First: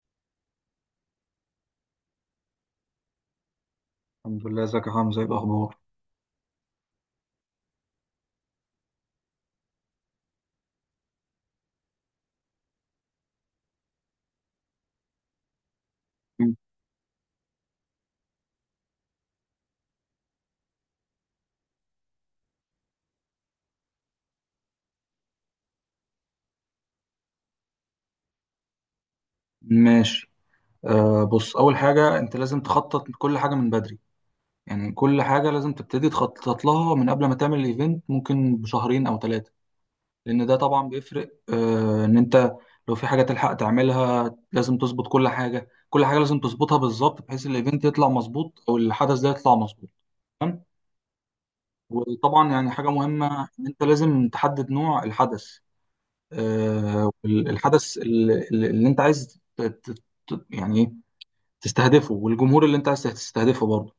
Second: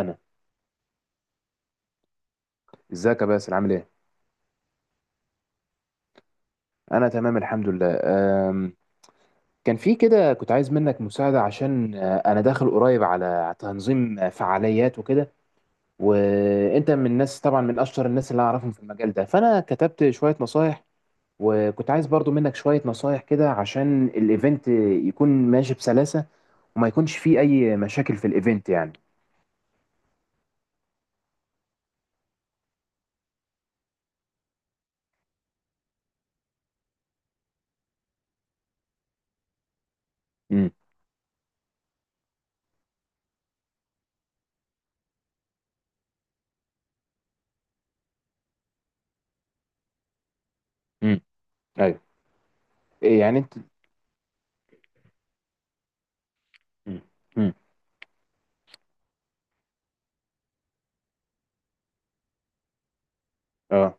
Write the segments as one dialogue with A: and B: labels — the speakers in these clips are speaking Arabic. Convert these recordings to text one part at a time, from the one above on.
A: انا ازيك يا باسل، عامل ايه؟
B: الحمد لله، ازيك يا حمزة؟ ايه الاخبار؟
A: انا تمام الحمد لله. أم، كان في كده، كنت عايز منك مساعده، عشان انا داخل قريب على تنظيم فعاليات وكده،
B: مم.
A: وانت من الناس طبعا، من اشطر الناس اللي اعرفهم في المجال ده، فانا كتبت شويه نصايح. وكنت عايز برضو منك شويه نصايح كده، عشان الايفنت يكون ماشي بسلاسه، وما يكونش فيه اي مشاكل في الايفنت يعني.
B: ماشي. بص، اول حاجه انت لازم تخطط كل حاجه من بدري. يعني كل حاجه لازم تبتدي تخطط لها من قبل ما تعمل الايفنت، ممكن بشهرين او ثلاثه. لان ده
A: امم.
B: طبعا بيفرق، ان انت لو في حاجه تلحق تعملها، لازم تظبط كل حاجه، كل حاجه لازم تظبطها بالظبط، بحيث الايفنت يطلع مظبوط او الحدث ده يطلع مظبوط. تمام.
A: امم. ايوه.
B: وطبعا يعني حاجه
A: إيه يعني
B: مهمه،
A: انت؟
B: ان انت لازم تحدد نوع الحدث.
A: امم.
B: الحدث اللي انت عايز يعني ايه تستهدفه، والجمهور اللي انت عايز تستهدفه
A: امم.
B: برضه.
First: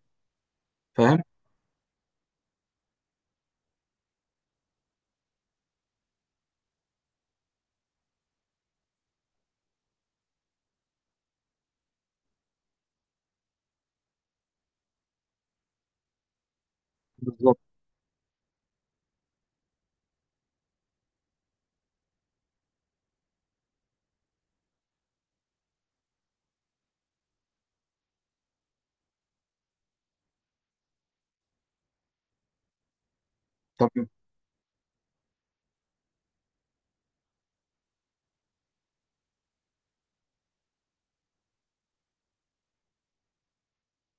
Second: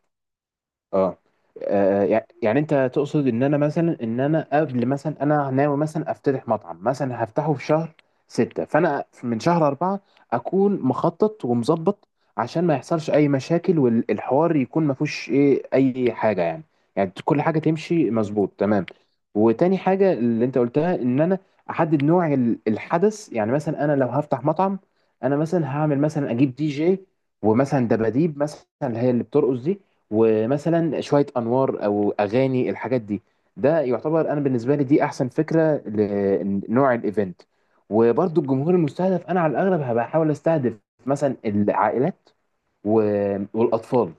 A: اه.
B: فاهم؟
A: يعني انت تقصد ان انا مثلا، ان انا قبل مثلا، انا ناوي مثلا افتتح مطعم، مثلا هفتحه في شهر 6، فانا من شهر 4 اكون مخطط ومظبط، عشان ما يحصلش اي مشاكل، والحوار يكون ما فيهوش اي حاجة يعني. يعني كل
B: بالظبط.
A: حاجة تمشي مظبوط تمام. وتاني حاجة اللي انت قلتها، ان انا احدد نوع الحدث. يعني مثلا انا لو هفتح مطعم، انا مثلا هعمل، مثلا اجيب دي جي، ومثلا دباديب مثلا اللي هي اللي بترقص دي، ومثلا شوية أنوار أو أغاني، الحاجات دي، ده
B: تمام.
A: يعتبر، أنا بالنسبة لي دي أحسن فكرة لنوع الإيفنت. وبرضو الجمهور المستهدف، أنا على الأغلب هبقى أحاول أستهدف مثلا العائلات والأطفال.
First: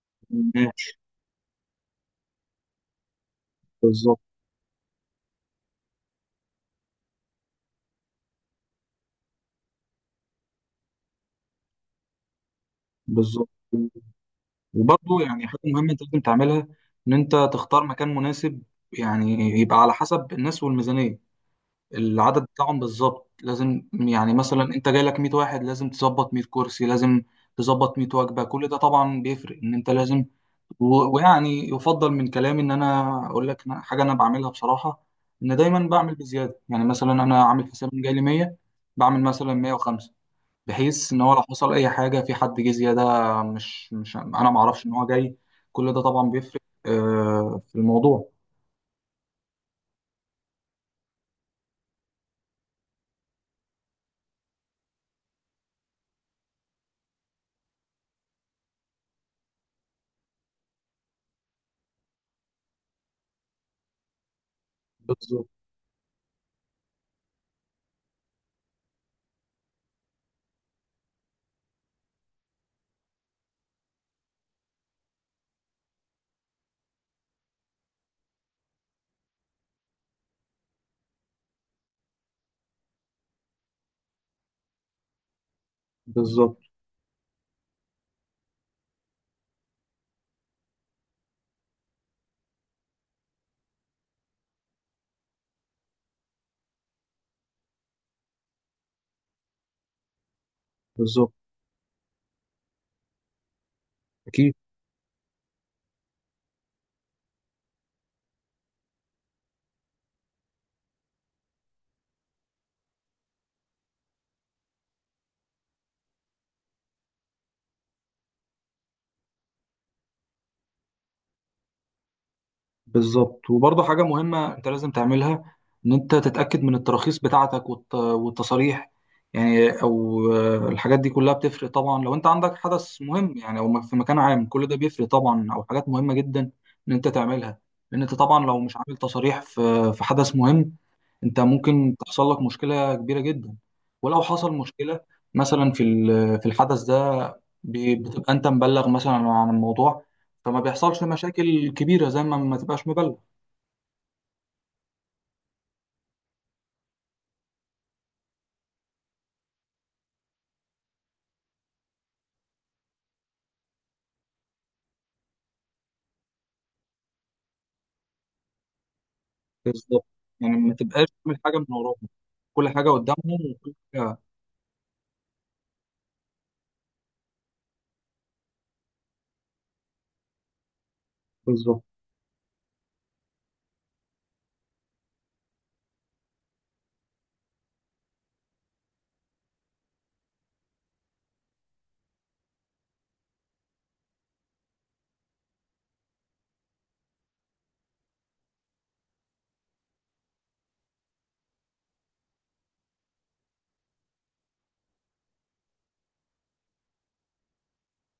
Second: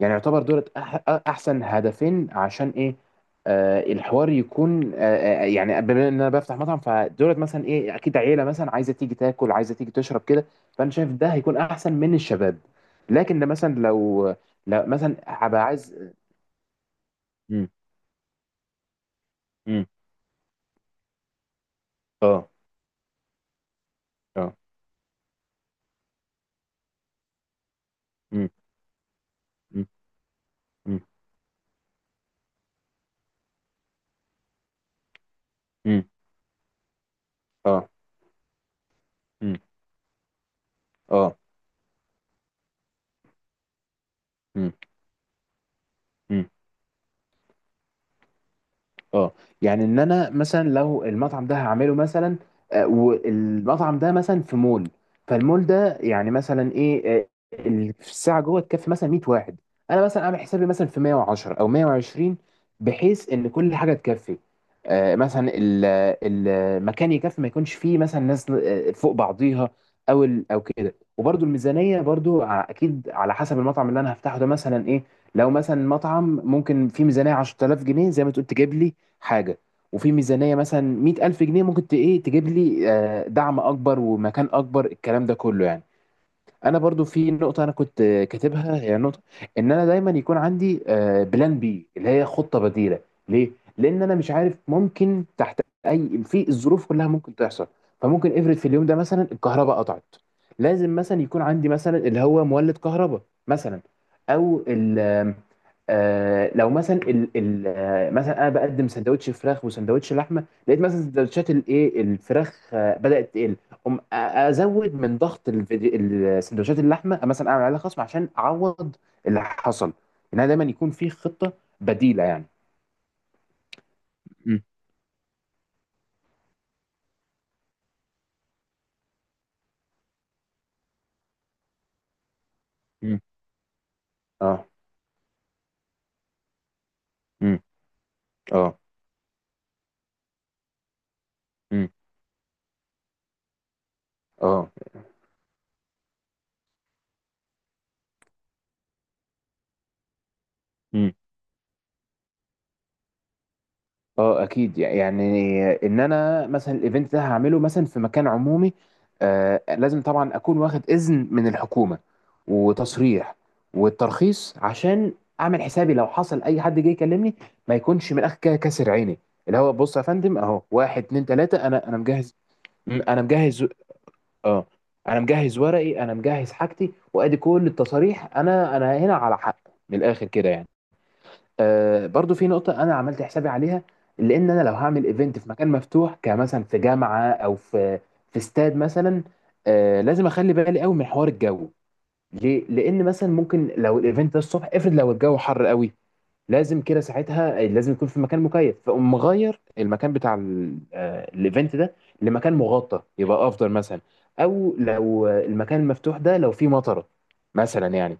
A: يعني يعتبر دولت
B: ماشي.
A: احسن هدفين، عشان ايه، آه
B: بالظبط.
A: الحوار يكون آه. يعني بما ان انا بفتح مطعم، فدولت مثلا اكيد عيله، مثلا عايزه تيجي تاكل، عايزه تيجي تشرب كده، فانا شايف ده هيكون احسن من الشباب. لكن ده
B: بالظبط.
A: مثلا لو مثلا
B: وبرضه يعني حاجه
A: هبقى
B: مهمه انت
A: عايز.
B: لازم تعملها، ان انت
A: مم،
B: تختار مكان مناسب. يعني، يبقى
A: مم،
B: على حسب الناس والميزانيه، العدد
A: اه.
B: بتاعهم بالظبط. لازم يعني
A: اه.
B: مثلا انت جاي لك 100 واحد، لازم تظبط 100 كرسي، لازم تظبط 100 وجبه.
A: مم،
B: كل ده طبعا بيفرق ان
A: مم،
B: انت لازم.
A: مم،
B: ويعني يفضل من كلامي ان انا اقول لك، حاجه انا بعملها بصراحه. ان دايما
A: مم،
B: بعمل بزياده، يعني مثلا انا عامل
A: اه.
B: حساب ان جاي لي 100، بعمل مثلا
A: مم،
B: 105، بحيث ان هو
A: اه.
B: لو حصل اي حاجه في حد جه زياده، مش انا ما
A: مم،
B: اعرفش ان هو جاي. كل ده طبعا
A: مم.
B: بيفرق في الموضوع.
A: اه. يعني ان انا مثلا لو المطعم ده هعمله مثلا، والمطعم ده مثلا في مول، فالمول ده يعني مثلا ايه آه، في الساعه جوه تكفي مثلا 100 واحد، انا مثلا عامل حسابي مثلا في 110 او 120، بحيث ان كل حاجه تكفي،
B: بالظبط.
A: مثلا المكان يكفي، ما يكونش فيه مثلا ناس فوق بعضيها، او او كده. وبرده الميزانيه برده، اكيد على حسب المطعم اللي انا هفتحه ده مثلا ايه، لو مثلا مطعم ممكن فيه ميزانيه 10000 جنيه زي ما تقول، تجيب لي حاجة. وفي ميزانية مثلا 100000 جنيه ممكن إيه تجيب لي دعم أكبر ومكان أكبر، الكلام ده كله يعني.
B: بالظبط.
A: انا برضو في نقطه انا كنت كاتبها، هي نقطه ان انا دايما يكون عندي بلان بي، اللي هي خطه بديله. ليه؟ لان انا مش عارف، ممكن تحت اي في الظروف كلها ممكن تحصل. فممكن افرض في اليوم ده مثلا الكهرباء قطعت، لازم مثلا
B: بالظبط.
A: يكون عندي مثلا اللي هو مولد كهرباء مثلا.
B: اكيد.
A: او ال آم، آه، لو مثلا ال ال آه، مثلا انا بقدم سندوتش فراخ وسندوتش لحمه، لقيت مثلا سندوتشات الفراخ بدات تقل، ازود من ضغط الفيديو، السندوتشات اللحمه مثلا اعمل عليها خصم عشان اعوض اللي حصل، انها دايما يكون في خطه بديله يعني.
B: بالظبط. وبرضه حاجة مهمة
A: مم.
B: انت لازم تعملها، ان انت تتأكد من التراخيص بتاعتك والتصاريح. يعني او الحاجات دي كلها بتفرق طبعا لو انت عندك حدث
A: مم.
B: مهم، يعني او في مكان عام،
A: اه.
B: كل ده بيفرق طبعا، او حاجات مهمة جدا ان انت تعملها.
A: امم.
B: لان انت طبعا لو مش
A: اه.
B: عامل تصاريح في حدث مهم، انت
A: امم.
B: ممكن تحصل لك مشكله كبيره جدا. ولو حصل
A: اه.
B: مشكله، مثلا في الحدث ده، بتبقى انت مبلغ مثلا عن الموضوع، فما بيحصلش مشاكل كبيره زي ما تبقاش مبلغ.
A: اه. اكيد، يعني ان انا مثلا الايفنت ده هعمله مثلا في مكان عمومي، آه لازم طبعا اكون واخد اذن من الحكومه وتصريح والترخيص، عشان اعمل حسابي لو حصل اي حد جه يكلمني، ما يكونش من الاخر كده كاسر عيني، اللي هو بص يا
B: بالظبط.
A: فندم
B: يعني
A: اهو،
B: ما
A: واحد
B: تبقاش
A: اتنين
B: تعمل حاجه من
A: تلاته، انا
B: وراهم،
A: مجهز.
B: كل حاجه
A: انا
B: قدامهم
A: مجهز.
B: وكل حاجه.
A: اه. انا مجهز ورقي، انا مجهز حاجتي، وادي كل التصاريح، انا هنا على حق، من الاخر كده يعني.
B: بالظبط.
A: برضو في نقطة أنا عملت حسابي عليها، لأن أنا لو هعمل إيفنت في مكان مفتوح، كمثلا في جامعة أو في استاد مثلا، لازم أخلي بالي قوي من حوار الجو. ليه؟ لأن مثلا ممكن لو الإيفنت ده الصبح، افرض لو الجو حر قوي، لازم كده ساعتها لازم يكون في مكان مكيف، فأقوم مغير المكان بتاع الإيفنت ده لمكان مغطى، يبقى أفضل مثلا. أو لو المكان المفتوح ده لو فيه مطرة مثلا يعني.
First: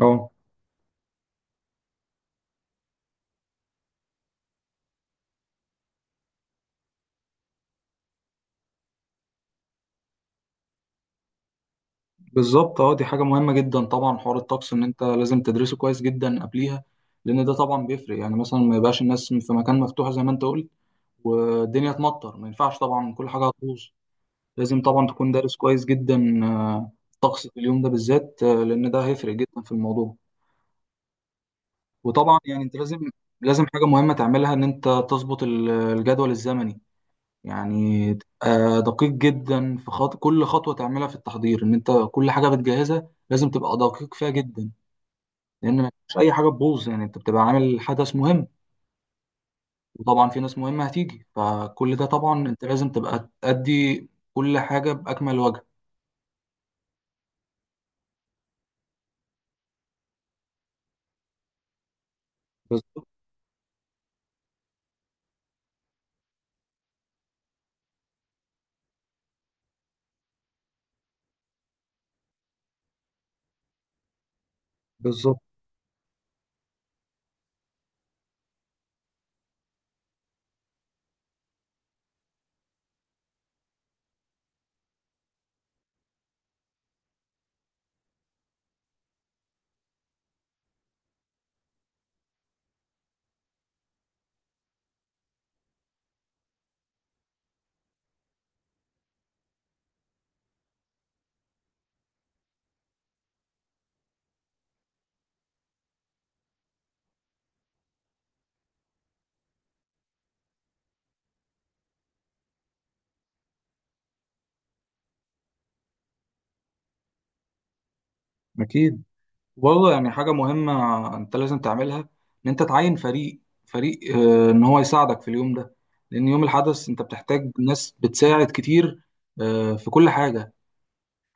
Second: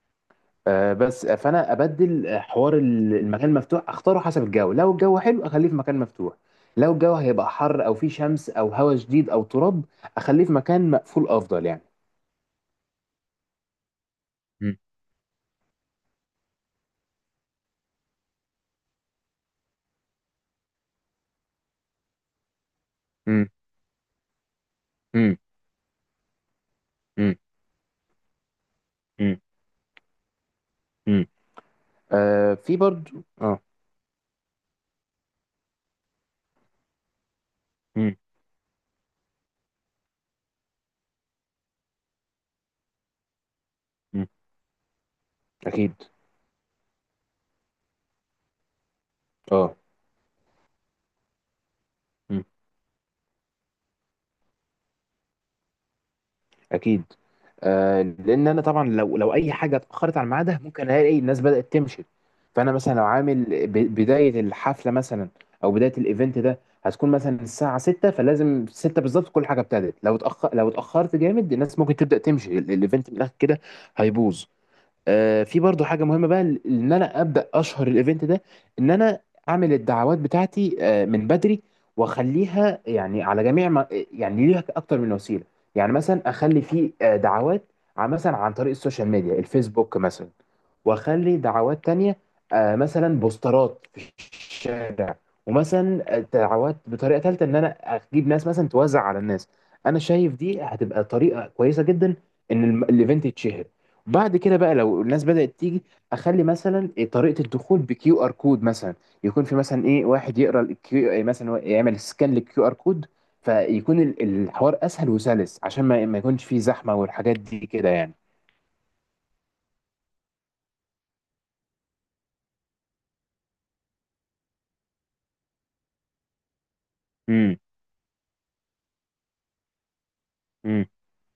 B: اه.
A: آه، بس آه، فانا ابدل حوار المكان المفتوح، اختاره حسب الجو، لو الجو حلو اخليه في مكان مفتوح، لو الجو هيبقى حر او فيه شمس او هواء شديد او تراب، اخليه في مكان مقفول افضل يعني.
B: بالظبط. اه، دي حاجه مهمه جدا طبعا، حوار الطقس
A: مم.
B: ان انت لازم تدرسه كويس جدا قبليها. لان ده طبعا بيفرق، يعني مثلا ما يبقاش الناس في مكان مفتوح زي ما انت قلت والدنيا تمطر، ما ينفعش طبعا، كل حاجه
A: مم.
B: هتبوظ. لازم طبعا تكون
A: مم.
B: دارس كويس جدا
A: مم.
B: طقس في اليوم ده بالذات، لان ده هيفرق
A: مم.
B: جدا في الموضوع.
A: مم.
B: وطبعا
A: آه
B: يعني انت
A: في
B: لازم
A: برضو. اه.
B: لازم حاجه مهمه تعملها، ان انت تظبط الجدول الزمني. يعني
A: مم.
B: تبقى دقيق جدا في كل خطوه تعملها في التحضير، ان انت كل حاجه بتجهزها لازم تبقى دقيق
A: مم.
B: فيها جدا. لان ما
A: اكيد.
B: فيش اي حاجه تبوظ، يعني انت بتبقى عامل حدث مهم،
A: اه.
B: وطبعا في ناس مهمه هتيجي، فكل ده طبعا انت لازم تبقى تأدي كل حاجه باكمل وجه.
A: اكيد. آه لان انا طبعا لو اي حاجه اتاخرت عن ميعادها، ممكن الاقي الناس بدات تمشي. فانا مثلا لو
B: بالظبط.
A: عامل بدايه الحفله مثلا، او بدايه الايفنت ده، هتكون مثلا الساعه 6، فلازم 6 بالظبط كل حاجه ابتدت، لو اتاخر لو اتاخرت جامد الناس ممكن تبدا تمشي، الايفنت من الاخر كده هيبوظ.
B: بالظبط.
A: في برضو حاجه مهمه بقى، ان انا ابدا اشهر الايفنت ده، ان انا اعمل الدعوات بتاعتي من بدري، واخليها يعني على جميع ما، يعني ليها اكتر من وسيله. يعني مثلا اخلي في دعوات مثلا عن طريق السوشيال ميديا، الفيسبوك مثلا، واخلي دعوات تانية مثلا بوسترات في الشارع، ومثلا دعوات بطريقه ثالثه، ان انا اجيب ناس مثلا توزع على الناس. انا شايف دي هتبقى طريقه كويسه جدا، ان الايفنت يتشهر. بعد كده بقى لو الناس بدأت تيجي، اخلي مثلا إيه طريقة الدخول بكيو ار كود مثلا، يكون في مثلا ايه واحد يقرا الكيو إيه مثلا، هو يعمل سكان للكيو ار كود، فيكون الحوار اسهل وسلس، عشان ما يكونش فيه زحمة، والحاجات دي كده يعني.
B: أكيد. وبرضه يعني حاجة مهمة أنت لازم تعملها، إن أنت تعين فريق إن هو يساعدك في اليوم ده. لأن يوم الحدث أنت بتحتاج
A: امم.
B: ناس بتساعد كتير في كل حاجة.
A: امم.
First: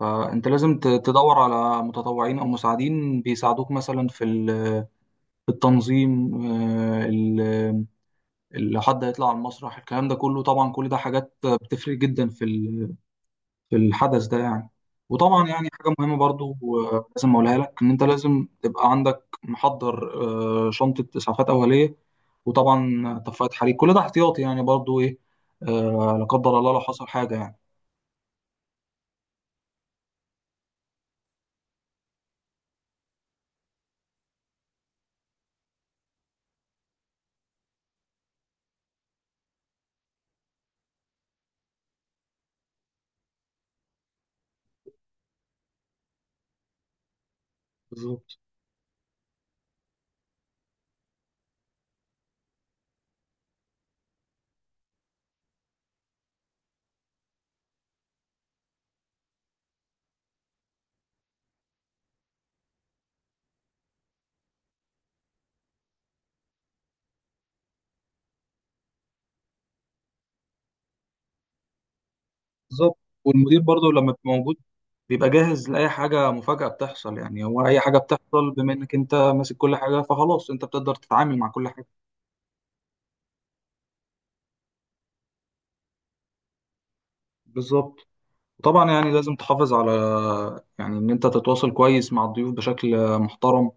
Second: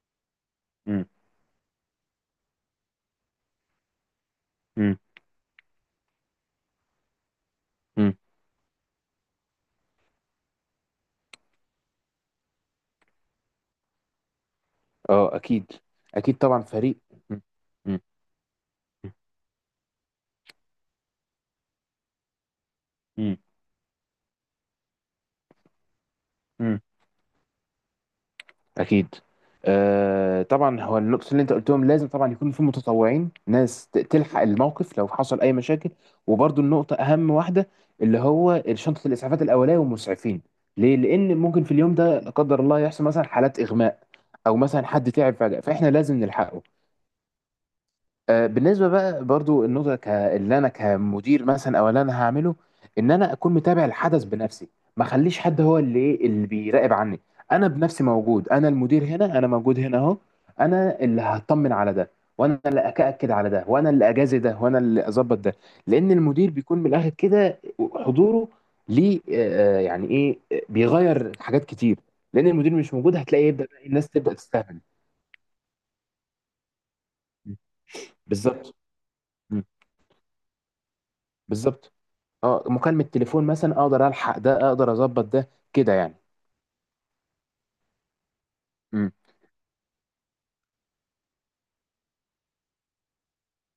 B: فأنت لازم
A: امم.
B: تدور على متطوعين أو مساعدين بيساعدوك، مثلا
A: امم.
B: في التنظيم،
A: أمم.
B: لو حد هيطلع على المسرح، الكلام ده كله طبعا، كل ده حاجات بتفرق جدا في الحدث ده يعني.
A: اه.
B: وطبعا يعني
A: اكيد.
B: حاجة مهمة
A: اكيد
B: برضو،
A: طبعا فريق.
B: لازم أقولها لك، إن
A: امم.
B: أنت لازم تبقى عندك محضر، شنطة إسعافات أولية، وطبعا
A: امم.
B: طفاية حريق، كل ده احتياطي يعني برضو إيه، لا قدر الله لو
A: امم.
B: حصل حاجة يعني.
A: اكيد. آه طبعا هو النقطه اللي انت قلتهم، لازم طبعا يكون في متطوعين، ناس تلحق الموقف لو حصل اي مشاكل. وبرضو النقطه اهم واحده، اللي هو شنطه الاسعافات الاوليه والمسعفين. ليه؟ لان ممكن في اليوم ده لا قدر الله يحصل مثلا حالات اغماء، او مثلا حد تعب فجاه، فاحنا لازم نلحقه.
B: بالظبط.
A: بالنسبه بقى برضو النقطه اللي انا كمدير مثلا، او اللي انا هعمله، ان انا اكون متابع الحدث بنفسي، ما اخليش حد هو اللي اللي بيراقب عني. انا بنفسي موجود، انا المدير هنا، انا موجود هنا اهو، انا اللي هطمن على ده، وانا اللي اكأكد على ده، وانا اللي اجازي ده، وانا اللي اظبط ده. لان المدير بيكون من الاخر كده حضوره، ليه؟ آه، آه، يعني ايه آه، بيغير حاجات كتير. لان المدير مش
B: بالظبط.
A: موجود، هتلاقي
B: والمدير
A: يبدأ بقى
B: برضو لما
A: الناس
B: بيبقى
A: تبدأ
B: موجود،
A: تستهبل.
B: بيبقى جاهز لأي حاجة مفاجأة بتحصل، يعني هو أي حاجة بتحصل بما
A: بالظبط.
B: إنك أنت ماسك
A: مم.
B: كل حاجة، فخلاص أنت بتقدر تتعامل مع كل حاجة.
A: بالظبط. اه مكالمة تليفون مثلا، اقدر الحق ده، اقدر اظبط ده كده يعني.
B: بالظبط. طبعا
A: امم.
B: يعني لازم تحافظ على، يعني إن أنت تتواصل كويس مع الضيوف بشكل محترم.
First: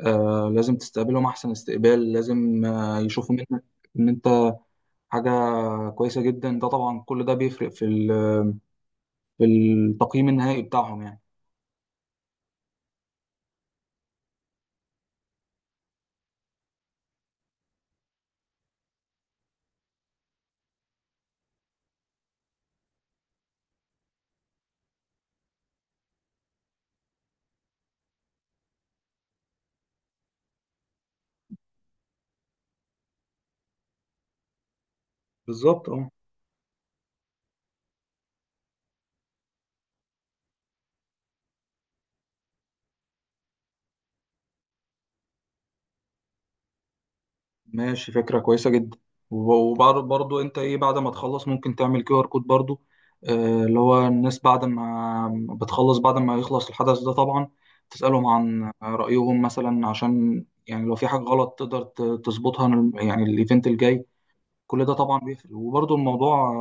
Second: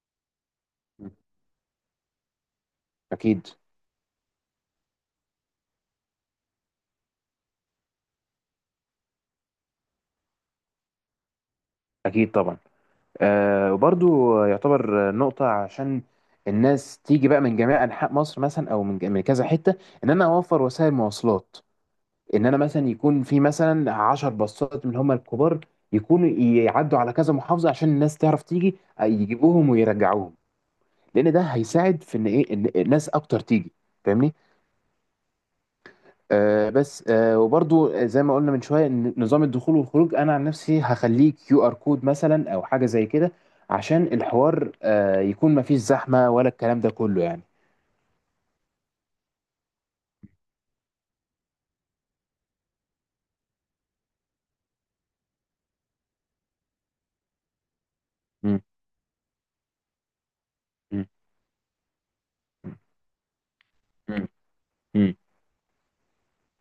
B: لازم تستقبلهم أحسن استقبال، لازم يشوفوا
A: اكيد.
B: منك إن أنت حاجة كويسة جدا، ده طبعا كل ده بيفرق في التقييم النهائي بتاعهم يعني.
A: اكيد طبعا. آه وبرضو يعتبر نقطة، عشان الناس تيجي بقى من جميع انحاء مصر مثلا، او من من كذا حتة، ان انا اوفر وسائل مواصلات. ان انا مثلا يكون في مثلا 10 باصات من هم الكبار، يكونوا يعدوا على كذا محافظة، عشان الناس تعرف تيجي، يجيبوهم ويرجعوهم، لان ده هيساعد في ان ان الناس اكتر تيجي. فاهمني؟
B: بالظبط. اه.
A: آه بس آه وبرضو زي ما قلنا من شويه، إن نظام الدخول والخروج انا عن نفسي هخليه كيو ار كود مثلا، او حاجه زي كده، عشان الحوار يكون مفيش زحمه، ولا الكلام ده كله يعني.
B: ماشي، فكرة كويسة جدا. وبعد برضو أنت إيه، بعد ما تخلص ممكن تعمل كيو آر كود برضو. اللي هو الناس بعد ما يخلص الحدث ده طبعا، تسألهم
A: مم.
B: عن رأيهم مثلا، عشان يعني لو في
A: مم.
B: حاجة غلط تقدر تظبطها، يعني الإيفنت الجاي.
A: مم.
B: كل ده
A: مم.
B: طبعا بيفرق، وبرضو الموضوع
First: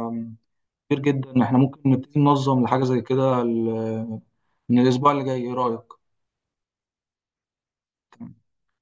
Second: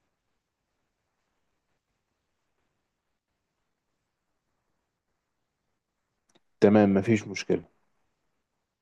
B: كتير جدا. احنا ممكن نبتدي ننظم لحاجة زي كده من الأسبوع اللي جاي. ايه رأيك؟
A: تمام، مفيش مشكله.